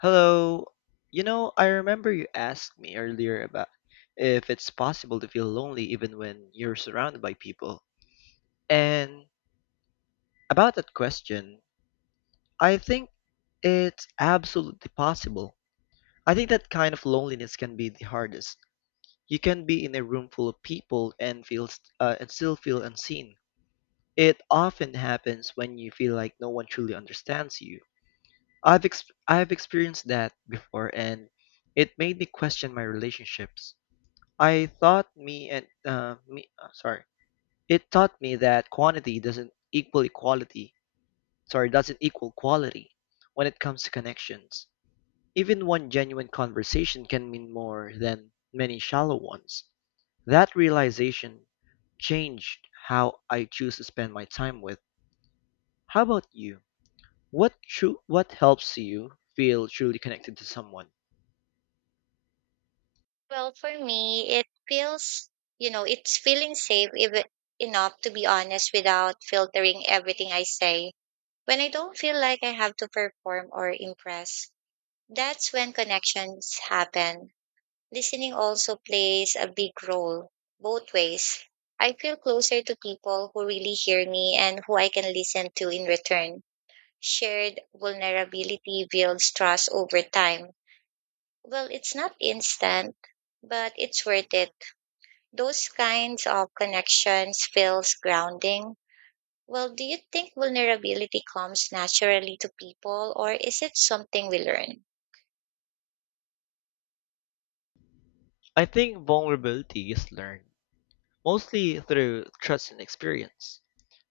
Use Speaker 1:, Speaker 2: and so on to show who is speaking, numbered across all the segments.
Speaker 1: Hello. I remember you asked me earlier about if it's possible to feel lonely even when you're surrounded by people. And about that question, I think it's absolutely possible. I think that kind of loneliness can be the hardest. You can be in a room full of people and still feel unseen. It often happens when you feel like no one truly understands you. I've ex- I've experienced that before, and it made me question my relationships. I thought me and me sorry, it taught me that quantity doesn't equal equality. Sorry, doesn't equal quality when it comes to connections. Even one genuine conversation can mean more than many shallow ones. That realization changed how I choose to spend my time with. How about you? What helps you feel truly connected to someone?
Speaker 2: Well, for me, it feels, it's feeling safe if, enough to be honest without filtering everything I say. When I don't feel like I have to perform or impress, that's when connections happen. Listening also plays a big role, both ways. I feel closer to people who really hear me and who I can listen to in return. Shared vulnerability builds trust over time. Well, it's not instant, but it's worth it those kinds of connections feels grounding. Well, do you think vulnerability comes naturally to people or is it something we learn?
Speaker 1: I think vulnerability is learned, mostly through trust and experience.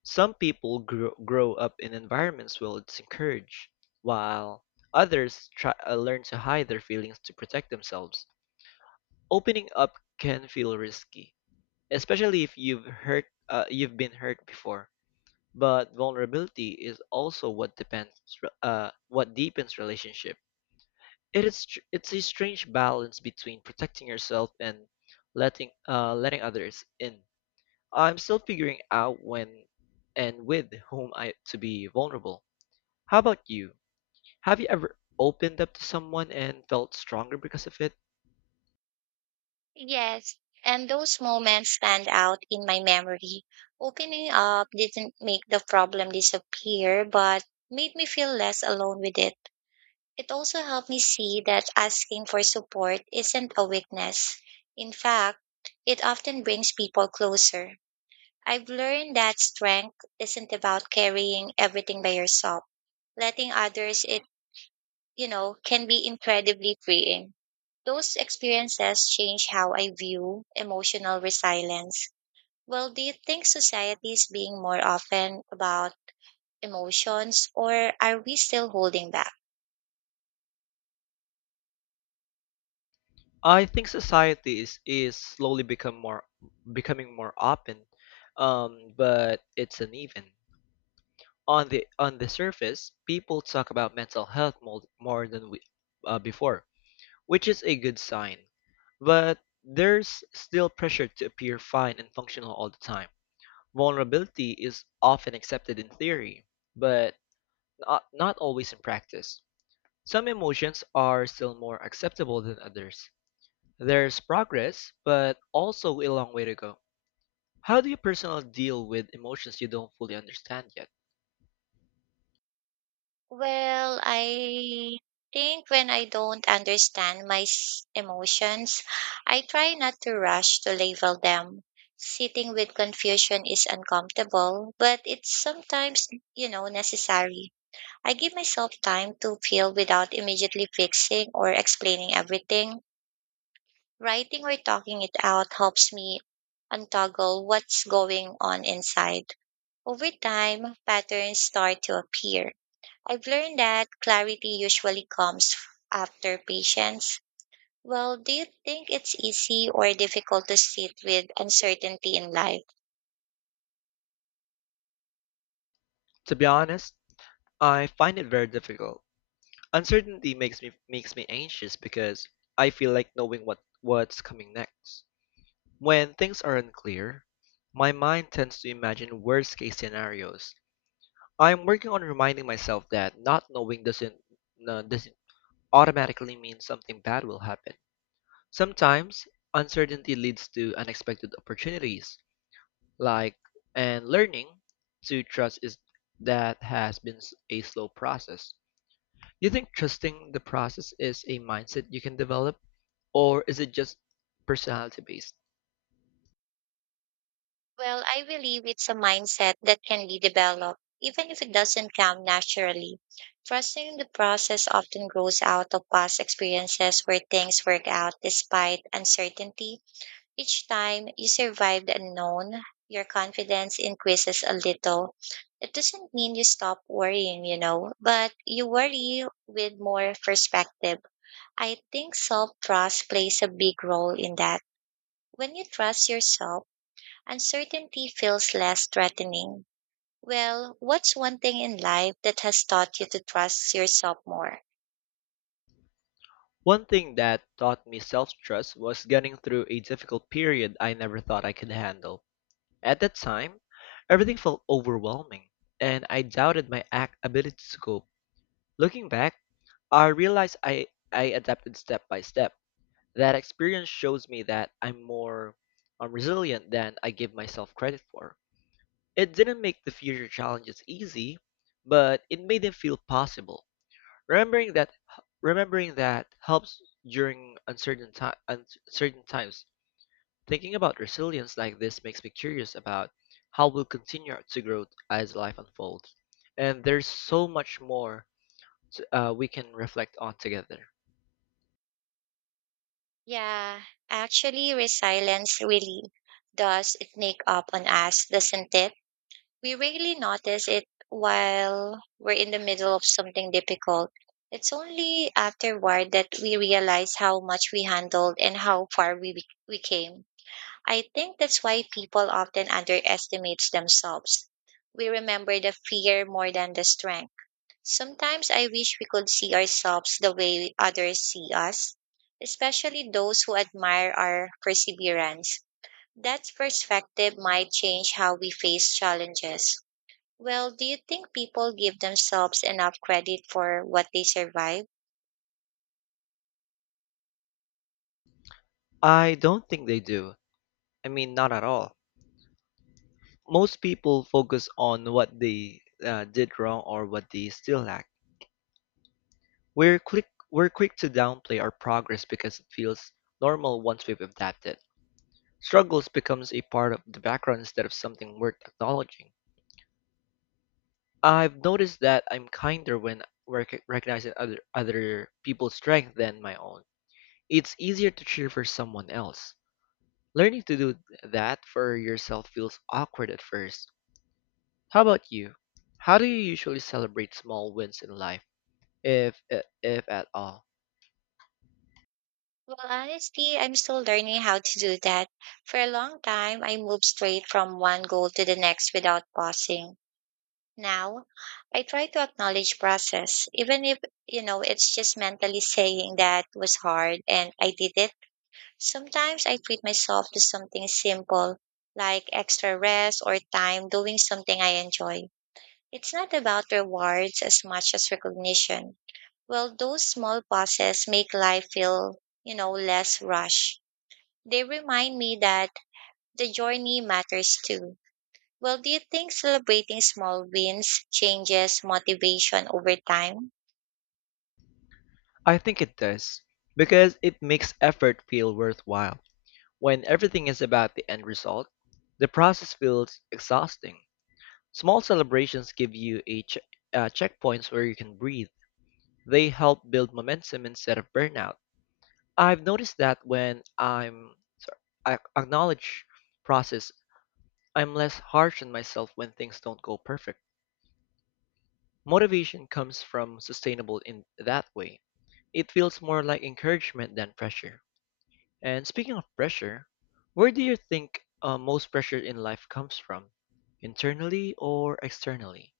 Speaker 1: Some people grow up in environments where it's encouraged, while others learn to hide their feelings to protect themselves. Opening up can feel risky, especially if you've been hurt before. But vulnerability is also what deepens relationship. It's a strange balance between protecting yourself and letting others in. I'm still figuring out when and with whom I to be vulnerable. How about you? Have you ever opened up to someone and felt stronger because of it?
Speaker 2: Yes, and those moments stand out in my memory. Opening up didn't make the problem disappear, but made me feel less alone with it. It also helped me see that asking for support isn't a weakness. In fact, it often brings people closer. I've learned that strength isn't about carrying everything by yourself. Letting others it can be incredibly freeing. Those experiences change how I view emotional resilience. Well, do you think society is being more often about emotions or are we still holding back?
Speaker 1: I think society is slowly become more becoming more open, but it's uneven. On the surface, people talk about mental health more than before, which is a good sign. But there's still pressure to appear fine and functional all the time. Vulnerability is often accepted in theory, but not always in practice. Some emotions are still more acceptable than others. There's progress, but also a long way to go. How do you personally deal with emotions you don't fully understand yet?
Speaker 2: Well, I think when I don't understand emotions, I try not to rush to label them. Sitting with confusion is uncomfortable, but it's sometimes necessary. I give myself time to feel without immediately fixing or explaining everything. Writing or talking it out helps me untangle what's going on inside. Over time, patterns start to appear. I've learned that clarity usually comes after patience. Well, do you think it's easy or difficult to sit with uncertainty in life?
Speaker 1: To be honest, I find it very difficult. Uncertainty makes me anxious because I feel like knowing what's coming next. When things are unclear, my mind tends to imagine worst-case scenarios. I'm working on reminding myself that not knowing doesn't automatically mean something bad will happen. Sometimes uncertainty leads to unexpected opportunities, like and learning to trust is that has been a slow process. Do you think trusting the process is a mindset you can develop, or is it just personality based?
Speaker 2: Well, I believe it's a mindset that can be developed, even if it doesn't come naturally. Trusting the process often grows out of past experiences where things work out despite uncertainty. Each time you survive the unknown, your confidence increases a little. It doesn't mean you stop worrying, but you worry with more perspective. I think self trust plays a big role in that. When you trust yourself, uncertainty feels less threatening. Well, what's one thing in life that has taught you to trust yourself more?
Speaker 1: One thing that taught me self trust was getting through a difficult period I never thought I could handle. At that time, everything felt overwhelming, and I doubted my ability to cope. Looking back, I realized I adapted step by step. That experience shows me that I'm more resilient than I give myself credit for. It didn't make the future challenges easy, but it made them feel possible. Remembering that remembering that helps during uncertain times. Thinking about resilience like this makes me curious about how we'll continue to grow as life unfolds. And there's so much more we can reflect on together.
Speaker 2: Yeah, actually, resilience really does sneak up on us, doesn't it? We rarely notice it while we're in the middle of something difficult. It's only afterward that we realize how much we handled and how far we came. I think that's why people often underestimate themselves. We remember the fear more than the strength. Sometimes I wish we could see ourselves the way others see us, especially those who admire our perseverance. That perspective might change how we face challenges. Well, do you think people give themselves enough credit for what they survive?
Speaker 1: I don't think they do. I mean, not at all. Most people focus on what they did wrong or what they still lack. We're quick we're quick to downplay our progress because it feels normal once we've adapted. Struggles becomes a part of the background instead of something worth acknowledging. I've noticed that I'm kinder when recognizing other people's strength than my own. It's easier to cheer for someone else. Learning to do that for yourself feels awkward at first. How about you? How do you usually celebrate small wins in life, if if at all?
Speaker 2: Well, honestly, I'm still learning how to do that. For a long time, I moved straight from one goal to the next without pausing. Now, I try to acknowledge process, even if it's just mentally saying that was hard and I did it. Sometimes I treat myself to something simple, like extra rest or time doing something I enjoy. It's not about rewards as much as recognition. Well, those small pauses make life feel less rushed. They remind me that the journey matters too. Well, do you think celebrating small wins changes motivation over time?
Speaker 1: I think it does, because it makes effort feel worthwhile. When everything is about the end result, the process feels exhausting. Small celebrations give you checkpoints where you can breathe. They help build momentum instead of burnout. I've noticed that when sorry, I acknowledge process, I'm less harsh on myself when things don't go perfect. Motivation comes from sustainable in that way. It feels more like encouragement than pressure. And speaking of pressure, where do you think most pressure in life comes from? Internally or externally?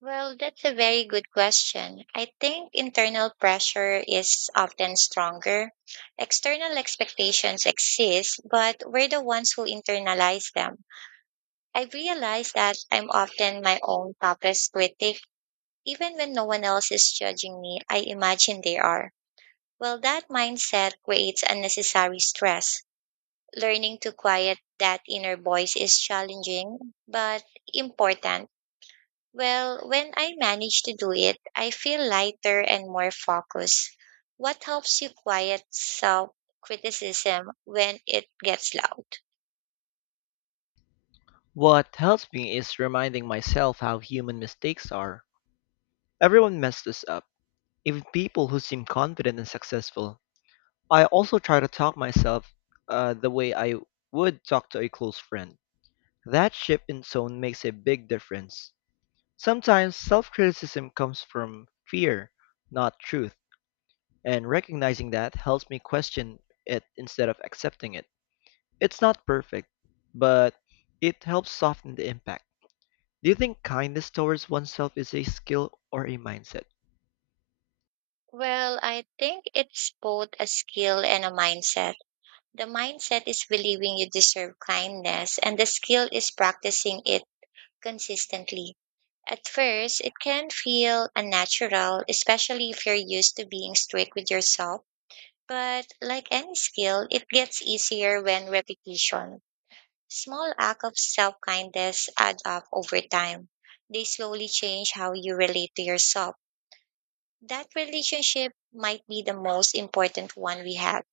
Speaker 2: Well, that's a very good question. I think internal pressure is often stronger. External expectations exist, but we're the ones who internalize them. I realize that I'm often my own toughest critic. Even when no one else is judging me, I imagine they are. Well, that mindset creates unnecessary stress. Learning to quiet that inner voice is challenging, but important. Well, when I manage to do it, I feel lighter and more focused. What helps you quiet self criticism when it gets loud?
Speaker 1: What helps me is reminding myself how human mistakes are. Everyone messes up, even people who seem confident and successful. I also try to talk myself the way I would talk to a close friend. That shift in tone makes a big difference. Sometimes self criticism comes from fear, not truth. And recognizing that helps me question it instead of accepting it. It's not perfect, but it helps soften the impact. Do you think kindness towards oneself is a skill or a mindset?
Speaker 2: Well, I think it's both a skill and a mindset. The mindset is believing you deserve kindness, and the skill is practicing it consistently. At first, it can feel unnatural, especially if you're used to being strict with yourself. But like any skill, it gets easier when repetition. Small acts of self kindness add up over time. They slowly change how you relate to yourself. That relationship might be the most important one we have.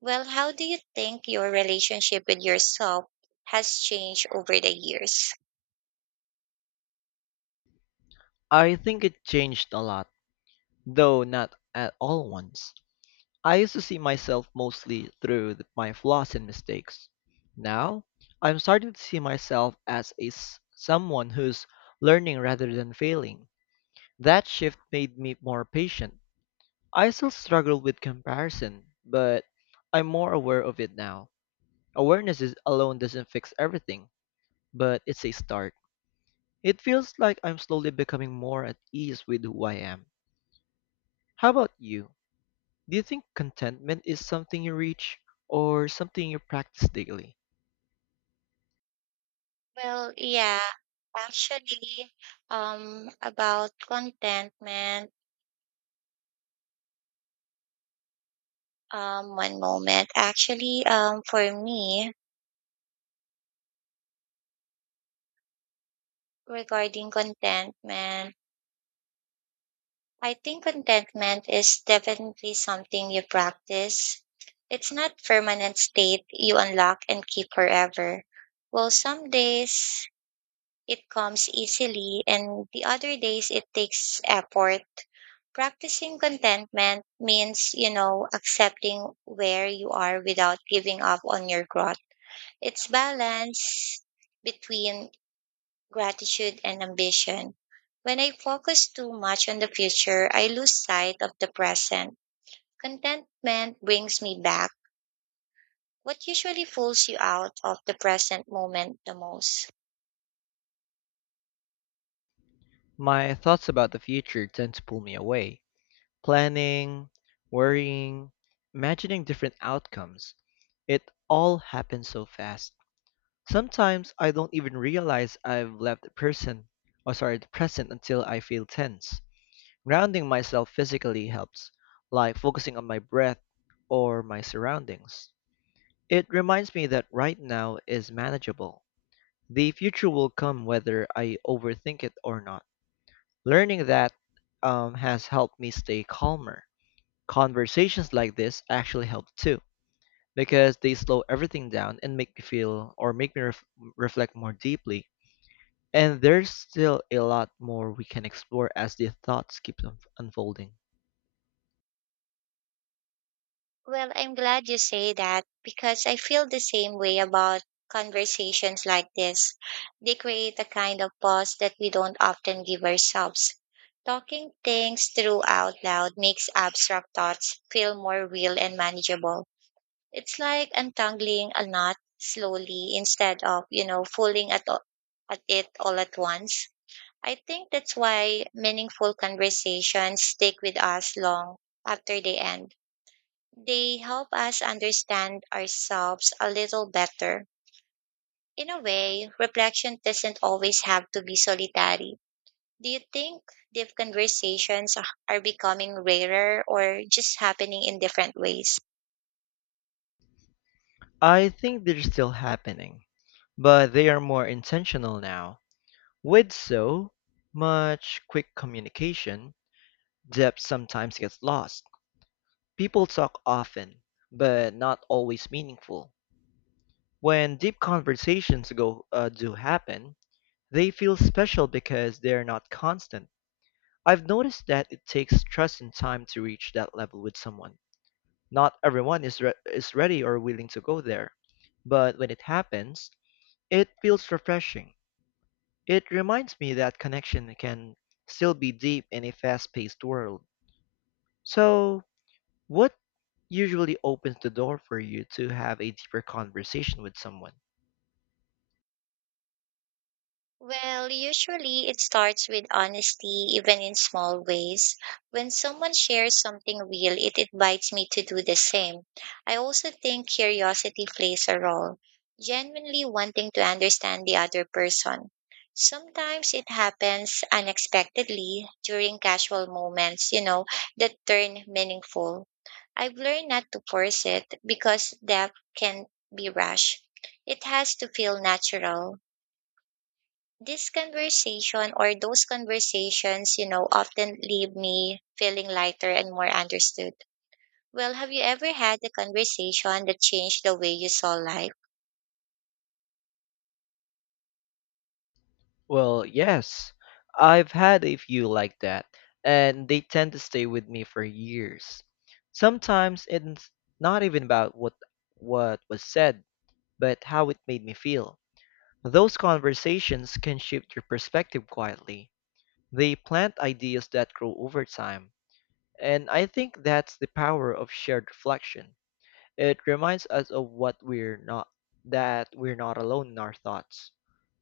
Speaker 2: Well, how do you think your relationship with yourself has changed over the years?
Speaker 1: I think it changed a lot, though not at all once. I used to see myself mostly through my flaws and mistakes. Now, I'm starting to see myself as someone who's learning rather than failing. That shift made me more patient. I still struggle with comparison, but I'm more aware of it now. Awareness is alone doesn't fix everything, but it's a start. It feels like I'm slowly becoming more at ease with who I am. How about you? Do you think contentment is something you reach or something you practice daily?
Speaker 2: Well, yeah, actually, about contentment, one moment. Actually, for me, regarding contentment, I think contentment is definitely something you practice. It's not permanent state you unlock and keep forever. Well, some days it comes easily, and the other days it takes effort. Practicing contentment means accepting where you are without giving up on your growth. It's balance between gratitude and ambition. When I focus too much on the future, I lose sight of the present. Contentment brings me back what usually pulls you out of the present moment the most.
Speaker 1: My thoughts about the future tend to pull me away. Planning, worrying, imagining different outcomes. It all happens so fast. Sometimes I don't even realize I've left the person, or sorry, the present until I feel tense. Grounding myself physically helps, like focusing on my breath or my surroundings. It reminds me that right now is manageable. The future will come whether I overthink it or not. Learning that has helped me stay calmer. Conversations like this actually help too because they slow everything down and make me feel or make me reflect more deeply. And there's still a lot more we can explore as the thoughts keep unfolding.
Speaker 2: Well, I'm glad you say that because I feel the same way about conversations like this. They create a kind of pause that we don't often give ourselves. Talking things through out loud makes abstract thoughts feel more real and manageable. It's like untangling a knot slowly instead of pulling at it all at once. I think that's why meaningful conversations stick with us long after they end they help us understand ourselves a little better. In a way, reflection doesn't always have to be solitary. Do you think deep conversations are becoming rarer or just happening in different ways?
Speaker 1: I think they're still happening, but they are more intentional now. With so much quick communication, depth sometimes gets lost. People talk often, but not always meaningful. When deep conversations go do happen, they feel special because they're not constant. I've noticed that it takes trust and time to reach that level with someone. Not everyone is ready or willing to go there, but when it happens, it feels refreshing. It reminds me that connection can still be deep in a fast-paced world. So, what usually opens the door for you to have a deeper conversation with someone?
Speaker 2: Well, usually it starts with honesty, even in small ways. When someone shares something real, it invites me to do the same. I also think curiosity plays a role, genuinely wanting to understand the other person. Sometimes it happens unexpectedly during casual moments, that turn meaningful. I've learned not to force it because depth can be rushed. It has to feel natural. This conversation or those conversations, often leave me feeling lighter and more understood. Well, have you ever had a conversation that changed the way you saw life?
Speaker 1: Well, yes, I've had a few like that, and they tend to stay with me for years. Sometimes it's not even about what was said, but how it made me feel. Those conversations can shift your perspective quietly. They plant ideas that grow over time, and I think that's the power of shared reflection. It reminds us of what we're not that we're not alone in our thoughts.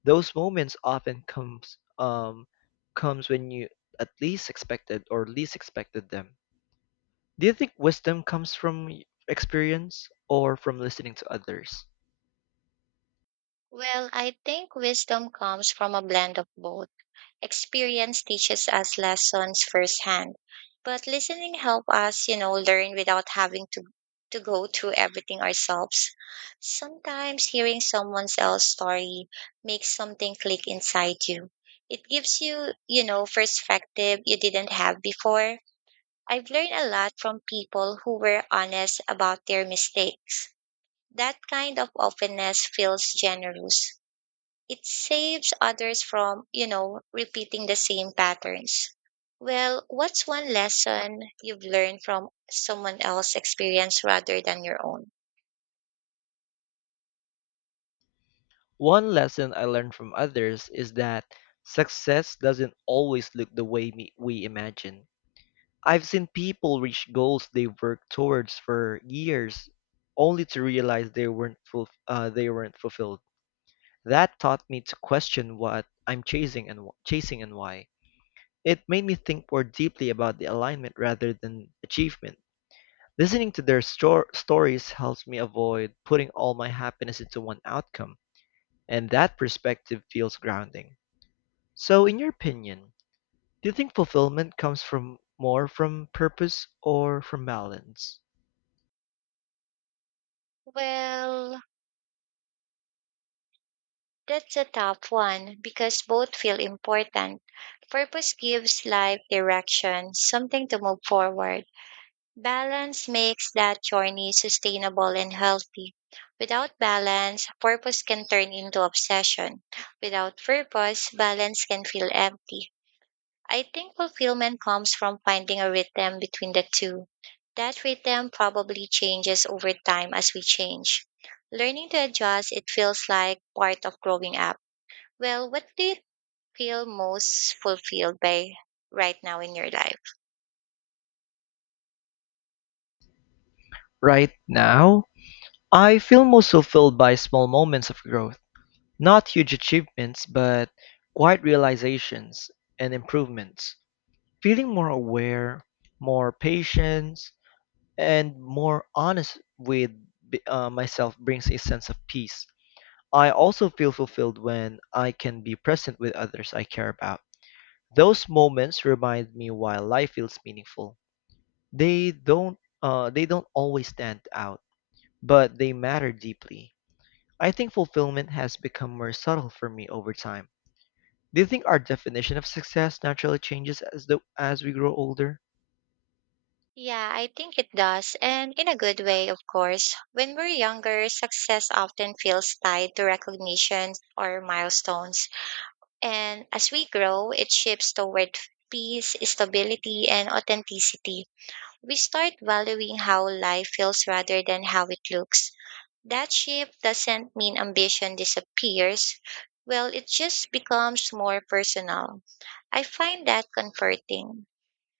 Speaker 1: Those moments often comes when you at least expected or least expected them. Do you think wisdom comes from experience or from listening to others?
Speaker 2: Well, I think wisdom comes from a blend of both. Experience teaches us lessons firsthand, but listening help us learn without having to go through everything ourselves. Sometimes hearing someone else's story makes something click inside you. It gives you perspective you didn't have before. I've learned a lot from people who were honest about their mistakes. That kind of openness feels generous it saves others from repeating the same patterns. Well, what's one lesson you've learned from someone else's experience rather than your own?
Speaker 1: One lesson I learned from others is that success doesn't always look the way we imagine. I've seen people reach goals they worked towards for years only to realize they weren't fulfilled. That taught me to question what I'm chasing and chasing and why. It made me think more deeply about the alignment rather than achievement. Listening to their stories helps me avoid putting all my happiness into one outcome, and that perspective feels grounding. So, in your opinion, do you think fulfillment comes from more from purpose or from balance?
Speaker 2: Well, that's a tough one because both feel important. Purpose gives life direction, something to move forward. Balance makes that journey sustainable and healthy. Without balance, purpose can turn into obsession. Without purpose, balance can feel empty. I think fulfillment comes from finding a rhythm between the two. That rhythm probably changes over time as we change. Learning to adjust, it feels like part of growing up. Well, what do you feel most fulfilled by right now in your life?
Speaker 1: Right now, I feel most fulfilled by small moments of growth, not huge achievements, but quiet realizations and improvements. Feeling more aware, more patient, and more honest with myself brings a sense of peace. I also feel fulfilled when I can be present with others I care about. Those moments remind me why life feels meaningful. They don't always stand out, but they matter deeply. I think fulfillment has become more subtle for me over time. Do you think our definition of success naturally changes as we grow older?
Speaker 2: Yeah, I think it does. And in a good way, of course. When we're younger, success often feels tied to recognition or milestones. And as we grow, it shifts toward peace, stability, and authenticity. We start valuing how life feels rather than how it looks. That shift doesn't mean ambition disappears. Well, it just becomes more personal. I find that comforting,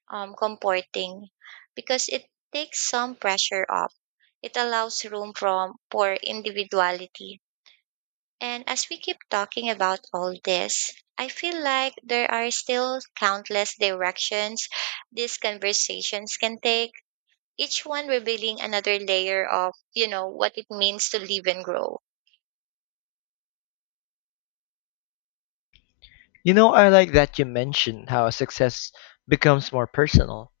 Speaker 2: um, comforting, because it takes some pressure off. It allows room from for individuality and as we keep talking about all this, I feel like there are still countless directions these conversations can take, each one revealing another layer of what it means to live and grow.
Speaker 1: I like that you mentioned how success becomes more personal,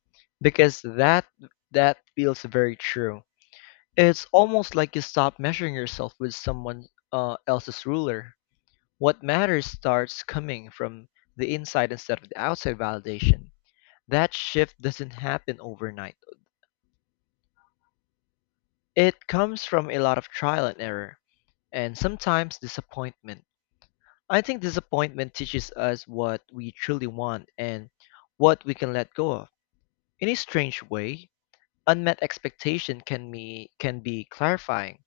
Speaker 1: because that feels very true. It's almost like you stop measuring yourself with someone else's ruler. What matters starts coming from the inside instead of the outside validation. That shift doesn't happen overnight. It comes from a lot of trial and error, and sometimes disappointment. I think disappointment teaches us what we truly want and what we can let go of. In a strange way, unmet expectation can be clarifying.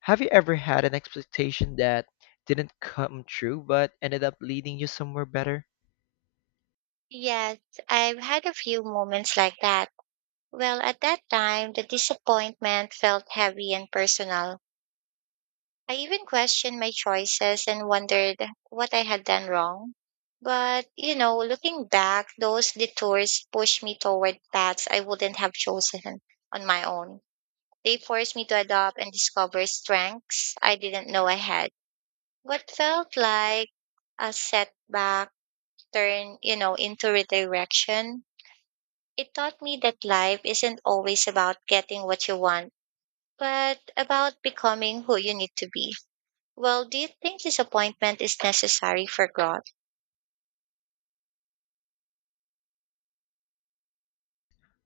Speaker 1: Have you ever had an expectation that didn't come true but ended up leading you somewhere better?
Speaker 2: Yes, I've had a few moments like that. Well, at that time, the disappointment felt heavy and personal. I even questioned my choices and wondered what I had done wrong. But looking back, those detours pushed me toward paths I wouldn't have chosen on my own. They forced me to adopt and discover strengths I didn't know I had. What felt like a setback turned into redirection. It taught me that life isn't always about getting what you want, but about becoming who you need to be. Well, do you think disappointment is necessary for growth?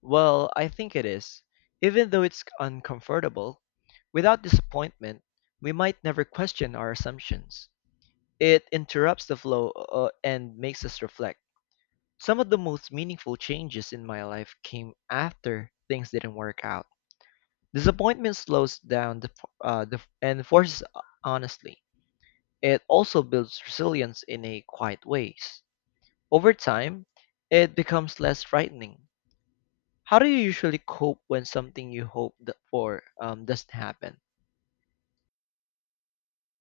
Speaker 1: Well, I think it is. Even though it's uncomfortable, without disappointment, we might never question our assumptions. It interrupts the flow and makes us reflect. Some of the most meaningful changes in my life came after things didn't work out. Disappointment slows down and forces honestly. It also builds resilience in a quiet ways. Over time, it becomes less frightening. How do you usually cope when something you hope for, doesn't happen?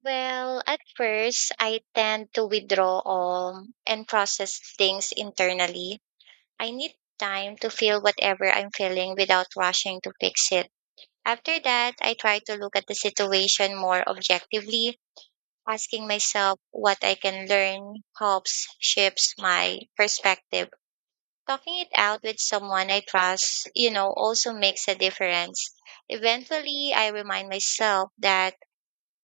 Speaker 2: Well, at first, I tend to withdraw all and process things internally. I need time to feel whatever I'm feeling without rushing to fix it. After that, I try to look at the situation more objectively, asking myself what I can learn helps shifts my perspective. Talking it out with someone I trust, also makes a difference. Eventually, I remind myself that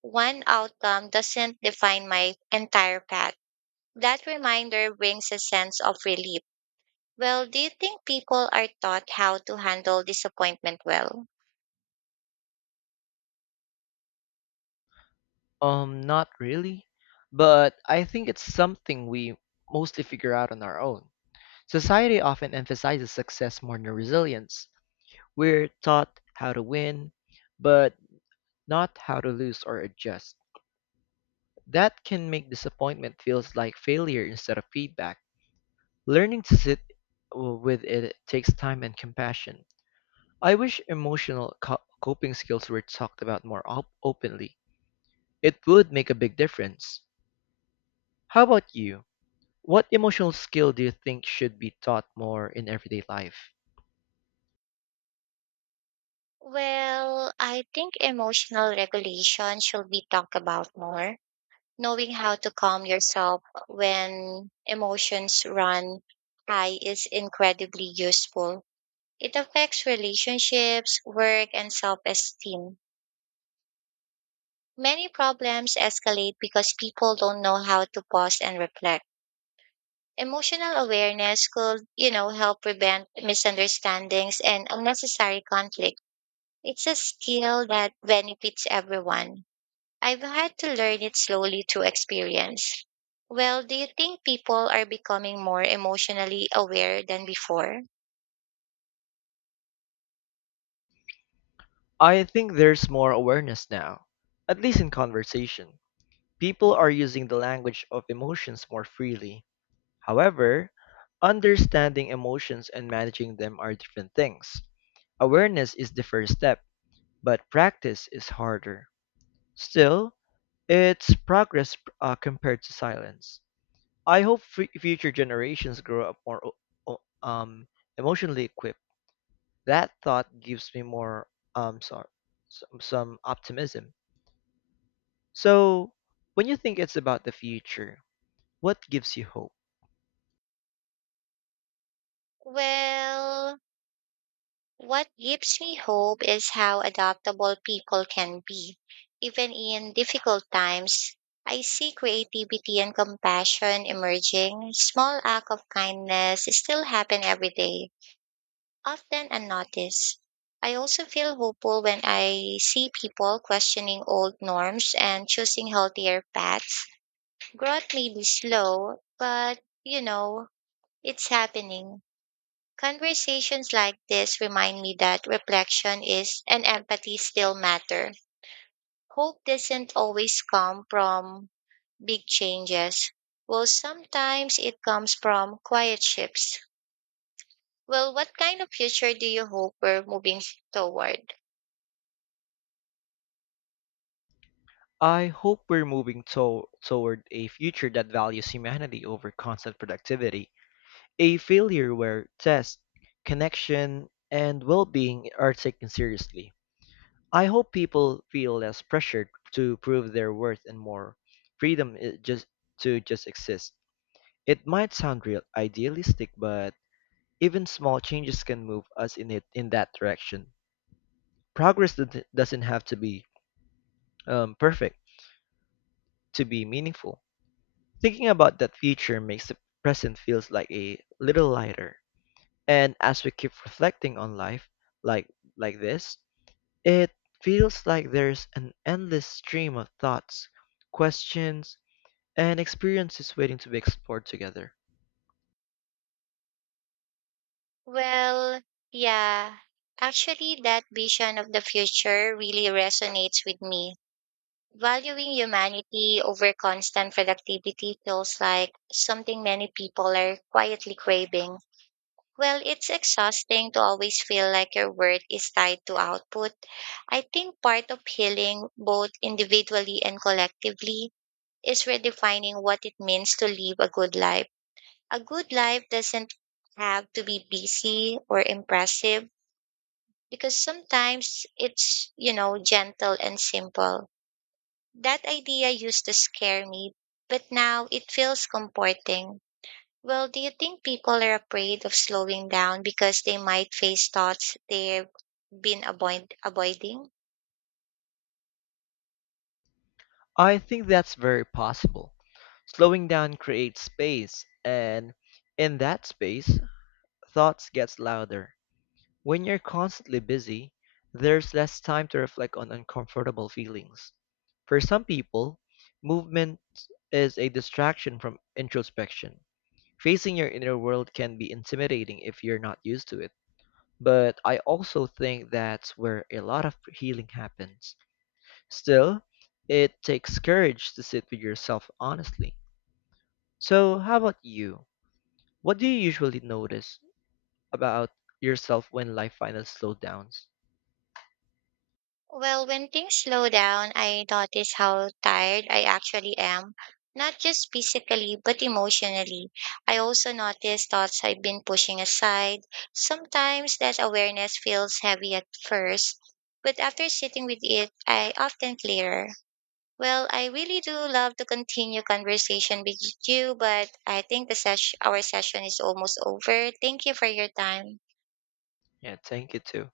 Speaker 2: one outcome doesn't define my entire path. That reminder brings a sense of relief. Well, do you think people are taught how to handle disappointment well?
Speaker 1: Not really, but I think it's something we mostly figure out on our own. Society often emphasizes success more than resilience. We're taught how to win, but not how to lose or adjust. That can make disappointment feels like failure instead of feedback. Learning to sit with it takes time and compassion. I wish emotional coping skills were talked about more openly. It would make a big difference. How about you? What emotional skill do you think should be taught more in everyday life?
Speaker 2: Well, I think emotional regulation should be talked about more. Knowing how to calm yourself when emotions run high is incredibly useful. It affects relationships, work, and self esteem. Many problems escalate because people don't know how to pause and reflect. Emotional awareness could help prevent misunderstandings and unnecessary conflict. It's a skill that benefits everyone. I've had to learn it slowly through experience. Well, do you think people are becoming more emotionally aware than before?
Speaker 1: I think there's more awareness now, at least in conversation. People are using the language of emotions more freely. However, understanding emotions and managing them are different things. Awareness is the first step, but practice is harder. Still, it's progress compared to silence. I hope future generations grow up more emotionally equipped. That thought gives me more um, so- some optimism. So, when you think it's about the future, what gives you hope?
Speaker 2: Well, what gives me hope is how adaptable people can be. Even in difficult times, I see creativity and compassion emerging. Small acts of kindness still happen every day. Often unnoticed. I also feel hopeful when I see people questioning old norms and choosing healthier paths. Growth may be slow, but it's happening. Conversations like this remind me that reflection is and empathy still matter. Hope doesn't always come from big changes. Well, sometimes it comes from quiet shifts. Well, what kind of future do you hope we're moving toward?
Speaker 1: I hope we're moving toward a future that values humanity over constant productivity, a failure where test, connection, and well being are taken seriously. I hope people feel less pressured to prove their worth and more freedom I- just to just exist. It might sound real idealistic, but even small changes can move us in that direction. Progress doesn't have to be perfect to be meaningful. Thinking about that future makes the present feels like a little lighter. And as we keep reflecting on life like like this, it feels like there's an endless stream of thoughts, questions, an experience is waiting to be explored together.
Speaker 2: Well, yeah. Actually, that vision of the future really resonates with me. Valuing humanity over constant productivity feels like something many people are quietly craving. Well, it's exhausting to always feel like your worth is tied to output. I think part of healing, both individually and collectively, is redefining what it means to live a good life. A good life doesn't have to be busy or impressive because sometimes it's gentle and simple. That idea used to scare me, but now it feels comforting. Well, do you think people are afraid of slowing down because they might face thoughts they've been avoiding?
Speaker 1: I think that's very possible. Slowing down creates space, and in that space, thoughts gets louder. When you're constantly busy, there's less time to reflect on uncomfortable feelings. For some people, movement is a distraction from introspection. Facing your inner world can be intimidating if you're not used to it. But I also think that's where a lot of healing happens. Still, it takes courage to sit with yourself honestly. So, how about you? What do you usually notice about yourself when life finally slows down?
Speaker 2: Well, when things slow down, I notice how tired I actually am, not just physically, but emotionally. I also notice thoughts I've been pushing aside. Sometimes that awareness feels heavy at first, but after sitting with it, I often clearer. Well, I really do love to continue conversation with you, but I think the our session is almost over. Thank you for your time.
Speaker 1: Yeah, thank you too.